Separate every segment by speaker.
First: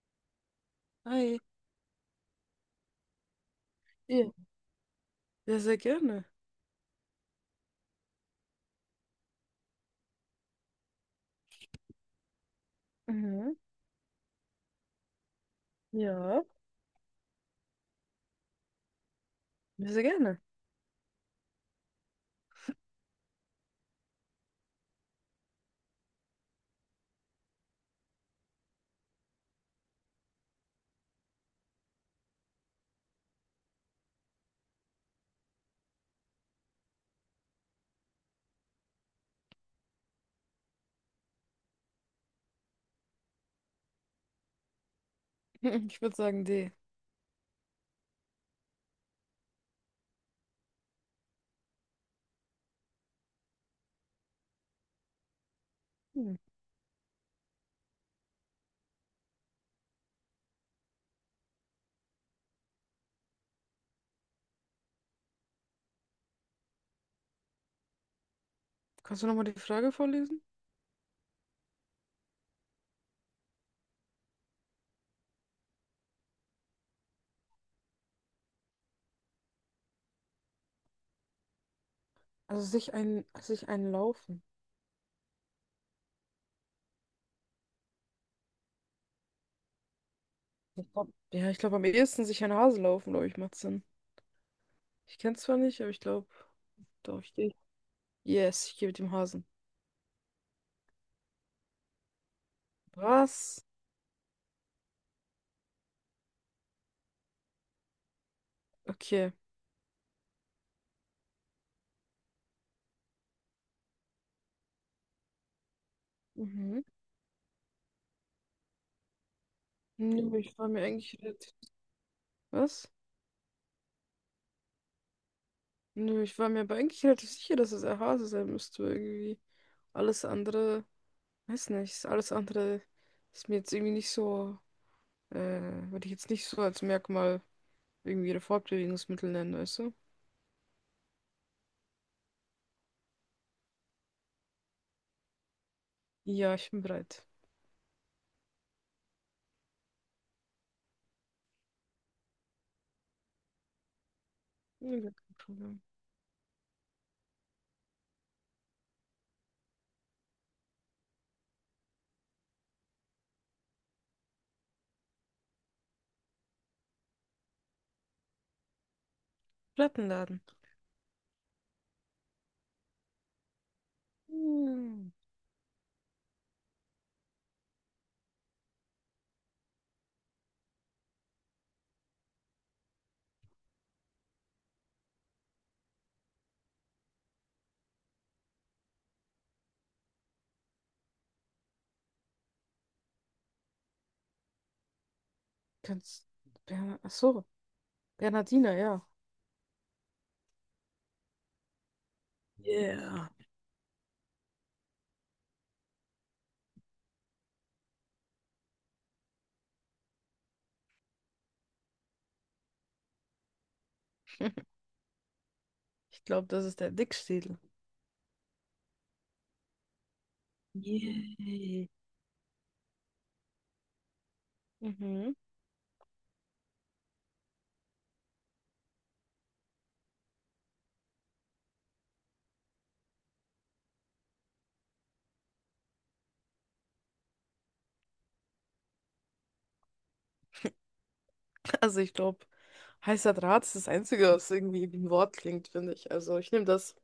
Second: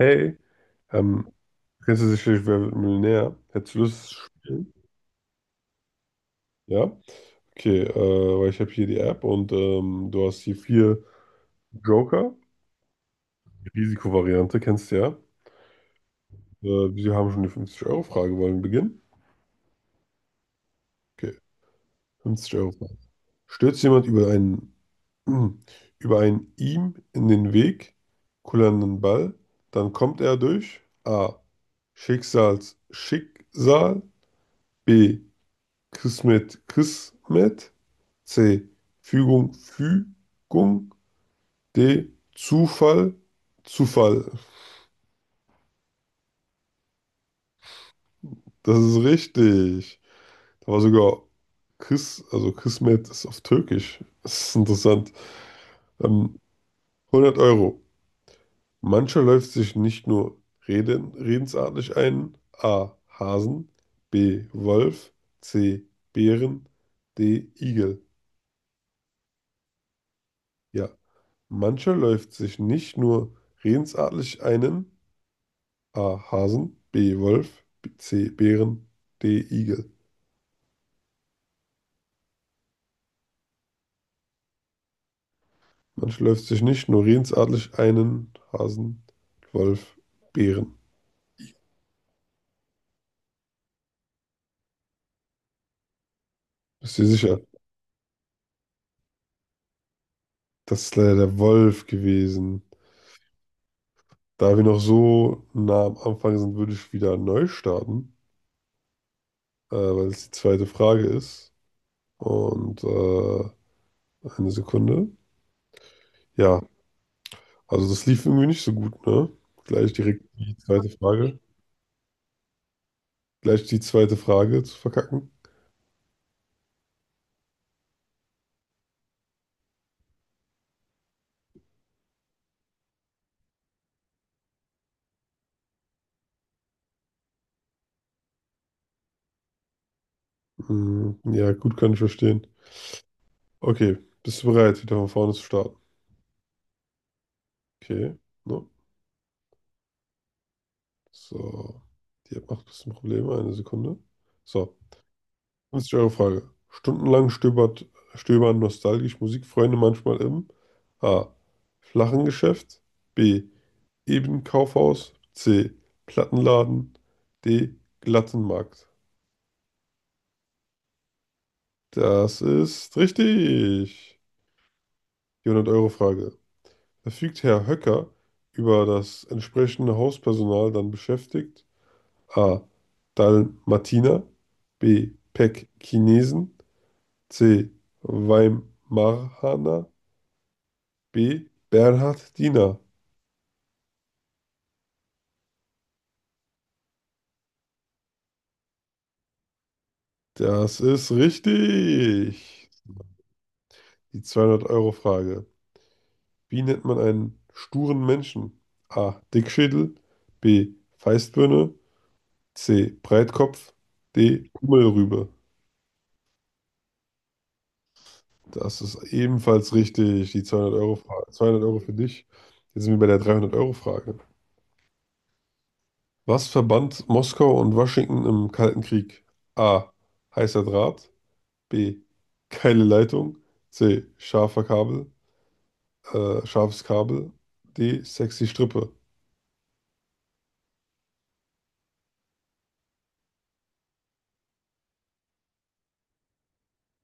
Speaker 1: Hey, ähm,
Speaker 2: Hi.
Speaker 1: kennst du sicherlich Wer wird Millionär? Hättest du Lust zu
Speaker 2: Ja.
Speaker 1: spielen?
Speaker 2: Ja, sehr gerne.
Speaker 1: Ja? Okay, weil ich habe hier die App und du hast hier vier Joker.
Speaker 2: Mhm.
Speaker 1: Die Risikovariante kennst du ja.
Speaker 2: Ja,
Speaker 1: Wir haben schon die 50-Euro-Frage. Wollen wir beginnen?
Speaker 2: ja, sehr gerne.
Speaker 1: Okay, 50-Euro-Frage. Stürzt jemand über einen, über einen ihm in den Weg kullernden Ball, dann kommt er durch A. Schicksals Schicksal, B. Kismet Kismet, C. Fügung, Fügung, D. Zufall, Zufall.
Speaker 2: Ich würde sagen, D.
Speaker 1: Das ist richtig. Da war sogar also Kismet ist auf Türkisch. Das ist interessant.
Speaker 2: Hm.
Speaker 1: Ähm, 100 Euro. Mancher läuft sich nicht nur redensartlich ein. A. Hasen, B. Wolf, C. Bären, D. Igel.
Speaker 2: Kannst du nochmal die Frage vorlesen?
Speaker 1: Ja. Mancher läuft sich nicht nur redensartlich einen. A. Hasen, B. Wolf, C. Bären, D. Igel.
Speaker 2: Also sich ein Laufen.
Speaker 1: Man schläft sich nicht nur redensartlich einen Hasen, Wolf, Bären.
Speaker 2: Ich glaube am ehesten sich ein Hase laufen, glaube ich, macht Sinn. Ich kenne zwar nicht, aber ich glaube,
Speaker 1: Bist du dir
Speaker 2: doch, ich
Speaker 1: sicher?
Speaker 2: gehe. Yes, ich gehe mit dem Hasen.
Speaker 1: Das ist leider der Wolf gewesen.
Speaker 2: Was?
Speaker 1: Da wir noch so nah am Anfang sind, würde ich wieder neu starten,
Speaker 2: Okay.
Speaker 1: weil es die zweite Frage ist. Und eine Sekunde. Ja,
Speaker 2: Mhm.
Speaker 1: also das lief irgendwie nicht so gut, ne? Gleich direkt
Speaker 2: Nö,
Speaker 1: die
Speaker 2: ich war mir
Speaker 1: zweite
Speaker 2: eigentlich
Speaker 1: Frage.
Speaker 2: relativ. Was?
Speaker 1: Gleich die zweite Frage zu verkacken.
Speaker 2: Nö, ich war mir aber eigentlich relativ sicher, dass es ein Hase sein müsste, irgendwie. Alles andere. Weiß nicht, alles andere ist mir jetzt irgendwie nicht so, äh, würde ich jetzt nicht so als Merkmal irgendwie ihre Fortbewegungsmittel nennen, weißt du?
Speaker 1: Hm, ja, gut, kann ich verstehen. Okay, bist du bereit, wieder von vorne zu starten?
Speaker 2: Ja, ich bin bereit.
Speaker 1: Okay, no. So, die App macht ein bisschen Probleme, eine Sekunde. So,
Speaker 2: Ja, gar kein Problem.
Speaker 1: 50 Euro Frage. Stundenlang stöbern nostalgisch Musikfreunde manchmal im A. Flachen Geschäft, B. Ebenkaufhaus, C. Plattenladen, D. Glatten Markt.
Speaker 2: Plattenladen.
Speaker 1: Das ist richtig.
Speaker 2: Hm,
Speaker 1: Die 100 Euro Frage. Verfügt Herr Höcker über das entsprechende Hauspersonal dann beschäftigt? A. Dalmatiner, B. Pekkinesen, C. Weimaraner, B. Bernhardiner.
Speaker 2: kannst, ach so, Bernhardiner, ja.
Speaker 1: Das ist richtig.
Speaker 2: Yeah.
Speaker 1: Die zweihundert Euro Frage. Wie nennt man einen sturen Menschen? A. Dickschädel, B. Feistbirne, C. Breitkopf, D. Kummelrübe.
Speaker 2: Ich glaube, das ist der Dickschädel.
Speaker 1: Das ist ebenfalls richtig. Die 200 Euro Frage. 200 Euro
Speaker 2: Yay.
Speaker 1: für dich. Jetzt sind wir bei der 300 Euro Frage.
Speaker 2: Mhm.
Speaker 1: Was verband Moskau und Washington im Kalten Krieg? A. Heißer Draht, B. Geile Leitung, C. Scharfer Kabel. Scharfes Kabel. D. Sexy Strippe.
Speaker 2: Also ich glaube, heißer Draht ist das Einzige, was irgendwie wie ein Wort klingt, finde ich. Also ich nehme das.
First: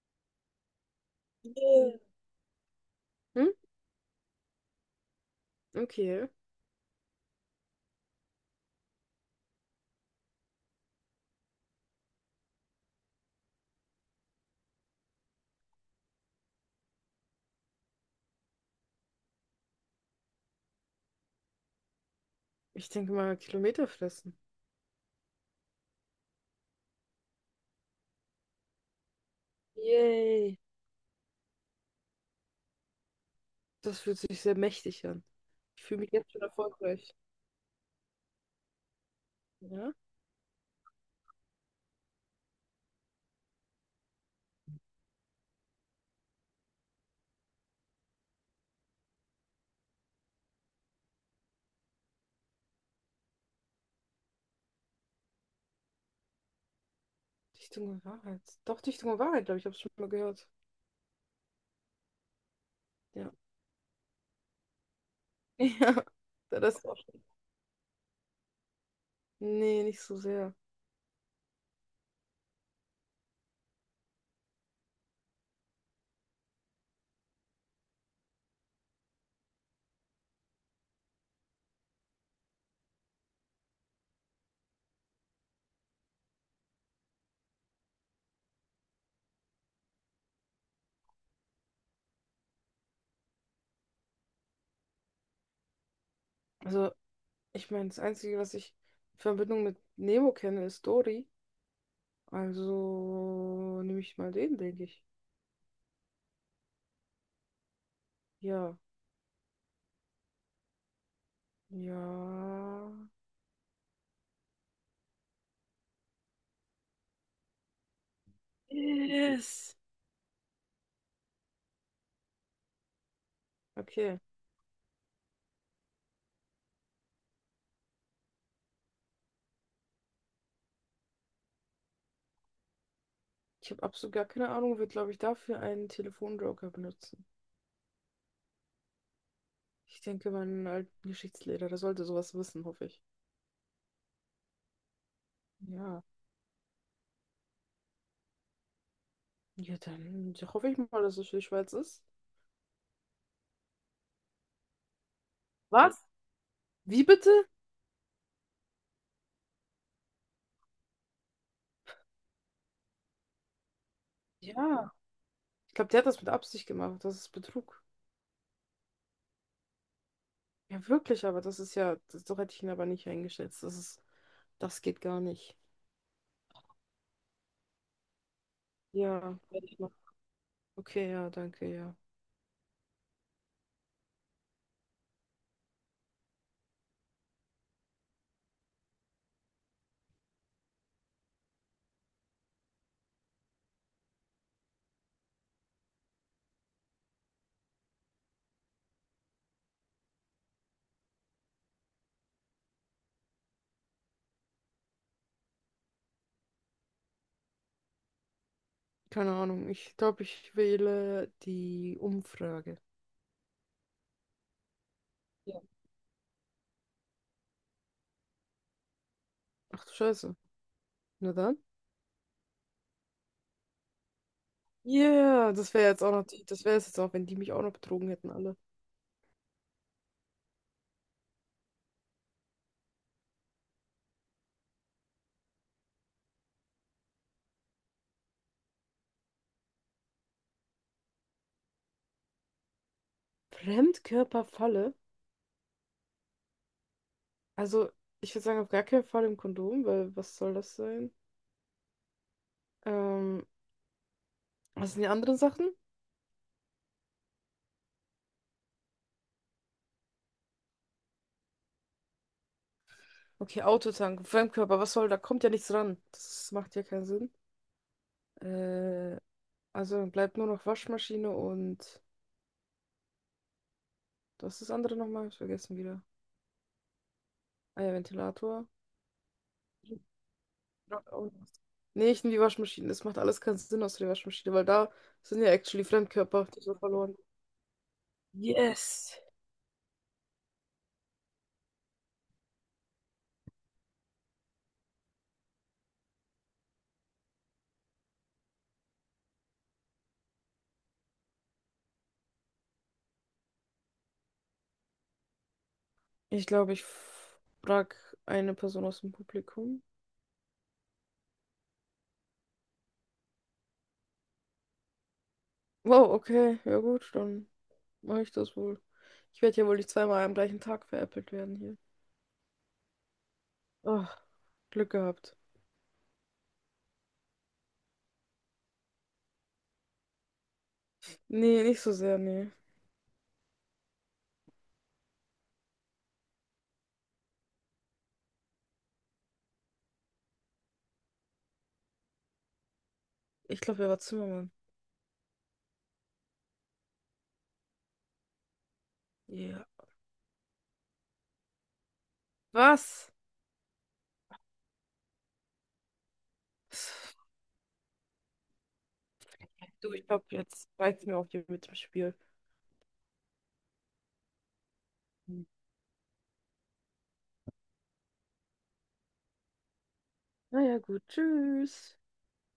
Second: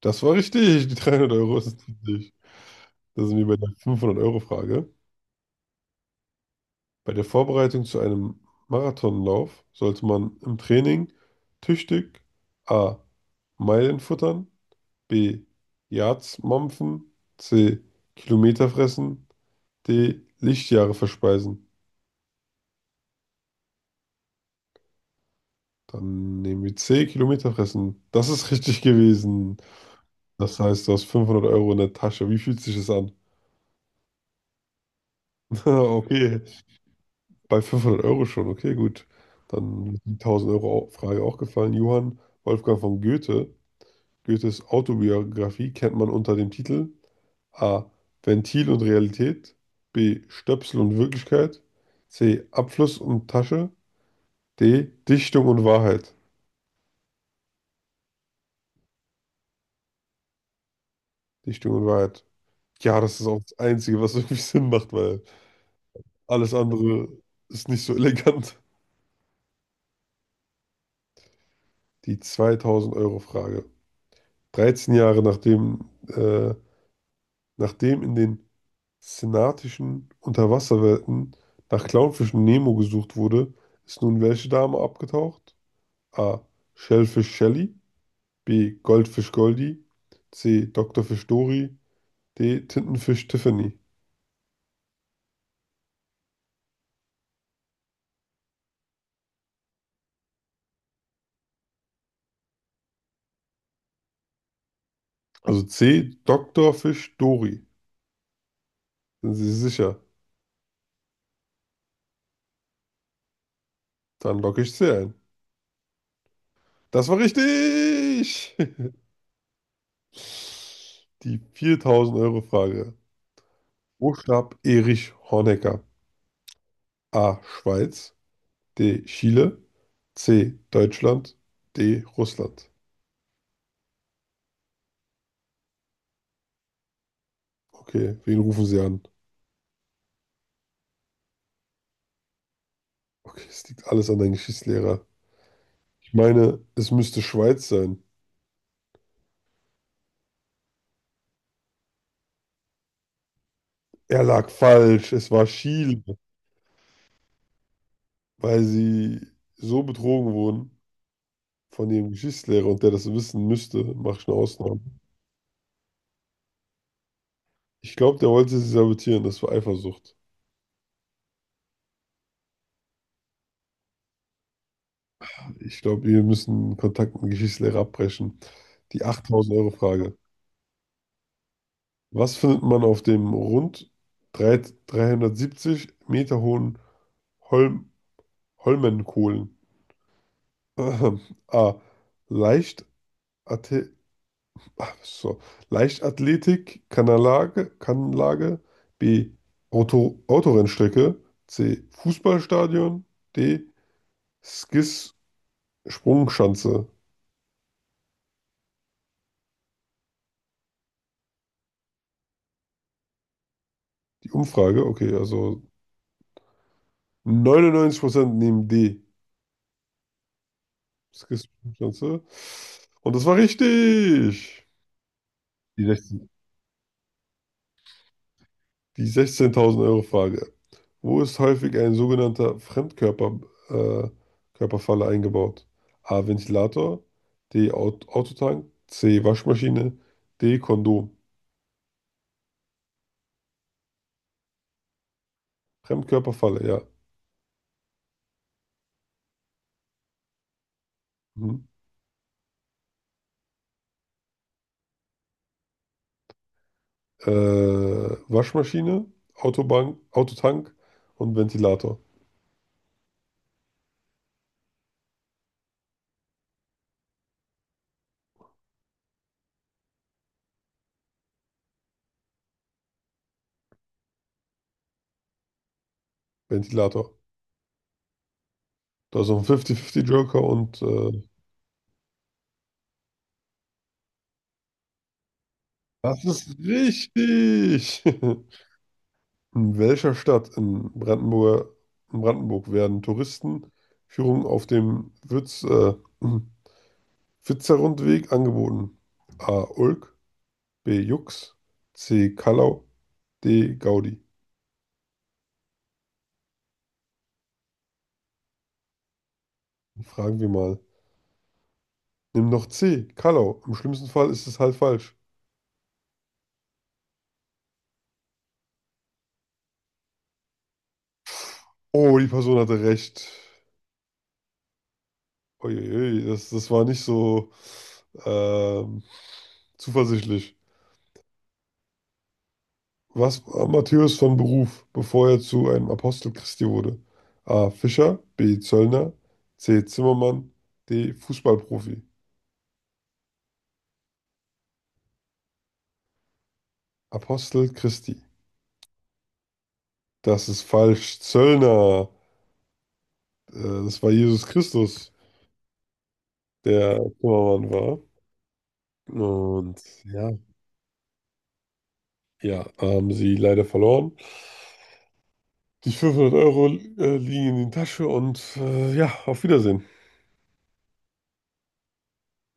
Speaker 1: Das war richtig. Die 300 Euro ist
Speaker 2: Yeah.
Speaker 1: richtig. Das sind wir
Speaker 2: Hm?
Speaker 1: bei der 500-Euro-Frage.
Speaker 2: Okay.
Speaker 1: Bei der Vorbereitung zu einem Marathonlauf sollte man im Training tüchtig A. Meilen futtern, B. Yards mampfen, C. Kilometer fressen, D. Lichtjahre verspeisen.
Speaker 2: Ich denke mal, Kilometer fressen.
Speaker 1: Dann nehmen wir C, Kilometer fressen. Das ist richtig gewesen.
Speaker 2: Yay.
Speaker 1: Das heißt, du hast 500 Euro in der Tasche. Wie fühlt sich das an?
Speaker 2: Das fühlt sich sehr mächtig an. Ich fühle mich jetzt
Speaker 1: Okay,
Speaker 2: schon erfolgreich.
Speaker 1: bei 500 Euro schon. Okay, gut.
Speaker 2: Ja?
Speaker 1: Dann ist die 1000 Euro Frage auch gefallen. Johann Wolfgang von Goethe. Goethes Autobiografie kennt man unter dem Titel A. Ventil und Realität, B. Stöpsel und Wirklichkeit, C. Abfluss und Tasche, D. Dichtung und Wahrheit.
Speaker 2: Dichtung und Wahrheit. Doch, Dichtung und Wahrheit, glaube ich, habe ich schon mal gehört.
Speaker 1: Dichtung und Wahrheit. Ja, das ist
Speaker 2: Ja.
Speaker 1: auch das Einzige, was irgendwie Sinn macht, weil
Speaker 2: Ja.
Speaker 1: alles
Speaker 2: Da Das auch
Speaker 1: andere
Speaker 2: schon.
Speaker 1: ist nicht so elegant.
Speaker 2: Nee, nicht so sehr.
Speaker 1: Die 2000-Euro-Frage. 13 Jahre nachdem in den senatischen Unterwasserwelten nach Clownfischen Nemo gesucht wurde, ist nun welche Dame abgetaucht? A. Shellfish Shelly, B. Goldfisch Goldie, C. Doktorfisch Dory, D. Tintenfisch Tiffany.
Speaker 2: Also, ich meine, das Einzige, was ich in Verbindung mit Nemo kenne, ist Dory. Also nehme ich mal den, denke ich.
Speaker 1: Also C. Doktorfisch Dory.
Speaker 2: Ja.
Speaker 1: Sind Sie sicher?
Speaker 2: Ja.
Speaker 1: Dann logge ich C ein. Das war richtig!
Speaker 2: Yes.
Speaker 1: Die 4000-Euro-Frage. Wo
Speaker 2: Okay.
Speaker 1: starb Erich Honecker? A. Schweiz, D. Chile, C. Deutschland, D. Russland.
Speaker 2: Ich habe absolut gar keine Ahnung, wird, glaube ich, dafür einen Telefonjoker benutzen.
Speaker 1: Okay, wen rufen Sie an?
Speaker 2: Ich denke, mein alten Geschichtslehrer, der sollte sowas wissen, hoffe ich.
Speaker 1: Okay, es liegt alles an deinem Geschichtslehrer.
Speaker 2: Ja.
Speaker 1: Ich meine, es müsste Schweiz sein.
Speaker 2: Ja, dann ja, hoffe ich mal, dass es für die Schweiz ist.
Speaker 1: Er lag falsch. Es war
Speaker 2: Was?
Speaker 1: Chile,
Speaker 2: Wie bitte?
Speaker 1: weil sie so betrogen wurden von ihrem Geschichtslehrer und der das wissen müsste, mache ich eine Ausnahme.
Speaker 2: Ja. Ich glaube, der hat das mit Absicht gemacht. Das ist Betrug.
Speaker 1: Ich glaube, der wollte sie sabotieren. Das war Eifersucht.
Speaker 2: Ja, wirklich, aber das ist ja, das, so hätte ich ihn aber nicht eingeschätzt. Das ist, das geht gar nicht.
Speaker 1: Ich glaube, wir müssen Kontakt mit dem Geschichtslehrer abbrechen. Die
Speaker 2: Ja, werde ich machen.
Speaker 1: 8000-Euro-Frage.
Speaker 2: Okay, ja, danke, ja.
Speaker 1: Was findet man auf dem rund 3, 370 Meter hohen Holm, Holmenkollen? Ahem. A. Leicht Athe- so. Leichtathletik, Kanlage. B. Autorennstrecke. C. Fußballstadion. D. Skis Sprungschanze.
Speaker 2: Keine Ahnung. Ich glaube, ich wähle die Umfrage.
Speaker 1: Die Umfrage, okay, also
Speaker 2: Ja.
Speaker 1: 99% nehmen D.
Speaker 2: Ach du Scheiße.
Speaker 1: Das
Speaker 2: Na
Speaker 1: kriegst
Speaker 2: dann.
Speaker 1: du ganz, ne? Und das war richtig.
Speaker 2: Ja, yeah, das
Speaker 1: Die
Speaker 2: wäre jetzt auch noch,
Speaker 1: 16.
Speaker 2: die- das wäre es jetzt auch, wenn die mich auch noch betrogen hätten, alle.
Speaker 1: Die 16.000 Euro Frage. Wo ist häufig ein sogenannter Fremdkörper, äh, Körperfalle eingebaut? A. Ventilator, D. Autotank, C. Waschmaschine, D. Kondom.
Speaker 2: Fremdkörperfalle?
Speaker 1: Fremdkörperfalle, ja.
Speaker 2: Also, ich würde sagen, auf gar keinen Fall im Kondom, weil was soll das sein?
Speaker 1: Mhm.
Speaker 2: Ähm, was sind die anderen Sachen?
Speaker 1: Äh, Waschmaschine, Autobank, Autotank und Ventilator.
Speaker 2: Okay, Autotank, Fremdkörper, was soll, da kommt ja nichts ran. Das macht ja keinen Sinn. Äh, also dann bleibt nur noch Waschmaschine und was ist das andere nochmal? Ich vergessen wieder.
Speaker 1: Ventilator.
Speaker 2: Ah ja, Ventilator.
Speaker 1: Da ist noch ein 50-50 Joker und
Speaker 2: Ja, auch noch. Nee, ich nehme die Waschmaschine. Das macht alles keinen Sinn außer der Waschmaschine, weil da sind ja actually
Speaker 1: das
Speaker 2: Fremdkörper,
Speaker 1: ist
Speaker 2: die so verloren.
Speaker 1: richtig.
Speaker 2: Yes!
Speaker 1: In welcher Stadt in in Brandenburg werden Touristenführungen auf dem Witserrundweg angeboten? A. Ulk, B. Jux, C. Kallau, D. Gaudi.
Speaker 2: Ich glaube, ich frage eine Person aus dem Publikum.
Speaker 1: Fragen wir mal. Nimm doch C. Kallau. Im schlimmsten Fall ist es halt falsch.
Speaker 2: Wow, okay, ja gut, dann mache ich das wohl. Ich werde ja wohl nicht zweimal am gleichen Tag veräppelt werden hier.
Speaker 1: Oh, die Person hatte recht.
Speaker 2: Oh, Glück gehabt.
Speaker 1: Uiuiui, das war nicht so ähm, zuversichtlich.
Speaker 2: Nee, nicht so sehr, nee.
Speaker 1: Was war Matthäus von Beruf, bevor er zu einem Apostel Christi wurde? A. Fischer, B. Zöllner, C. Zimmermann, D. Fußballprofi.
Speaker 2: Ich glaube, er war Zimmermann.
Speaker 1: Apostel Christi.
Speaker 2: Ja.
Speaker 1: Das ist falsch. Zöllner.
Speaker 2: Was?
Speaker 1: Äh, Das war Jesus Christus, der Zimmermann war. Und
Speaker 2: Du, ich glaube,
Speaker 1: ja,
Speaker 2: jetzt reizt mir auch hier mit dem Spiel.
Speaker 1: ja, haben sie leider verloren.
Speaker 2: Hm.
Speaker 1: Die 500 Euro liegen in die Tasche und ja, auf Wiedersehen.
Speaker 2: Naja, gut, tschüss.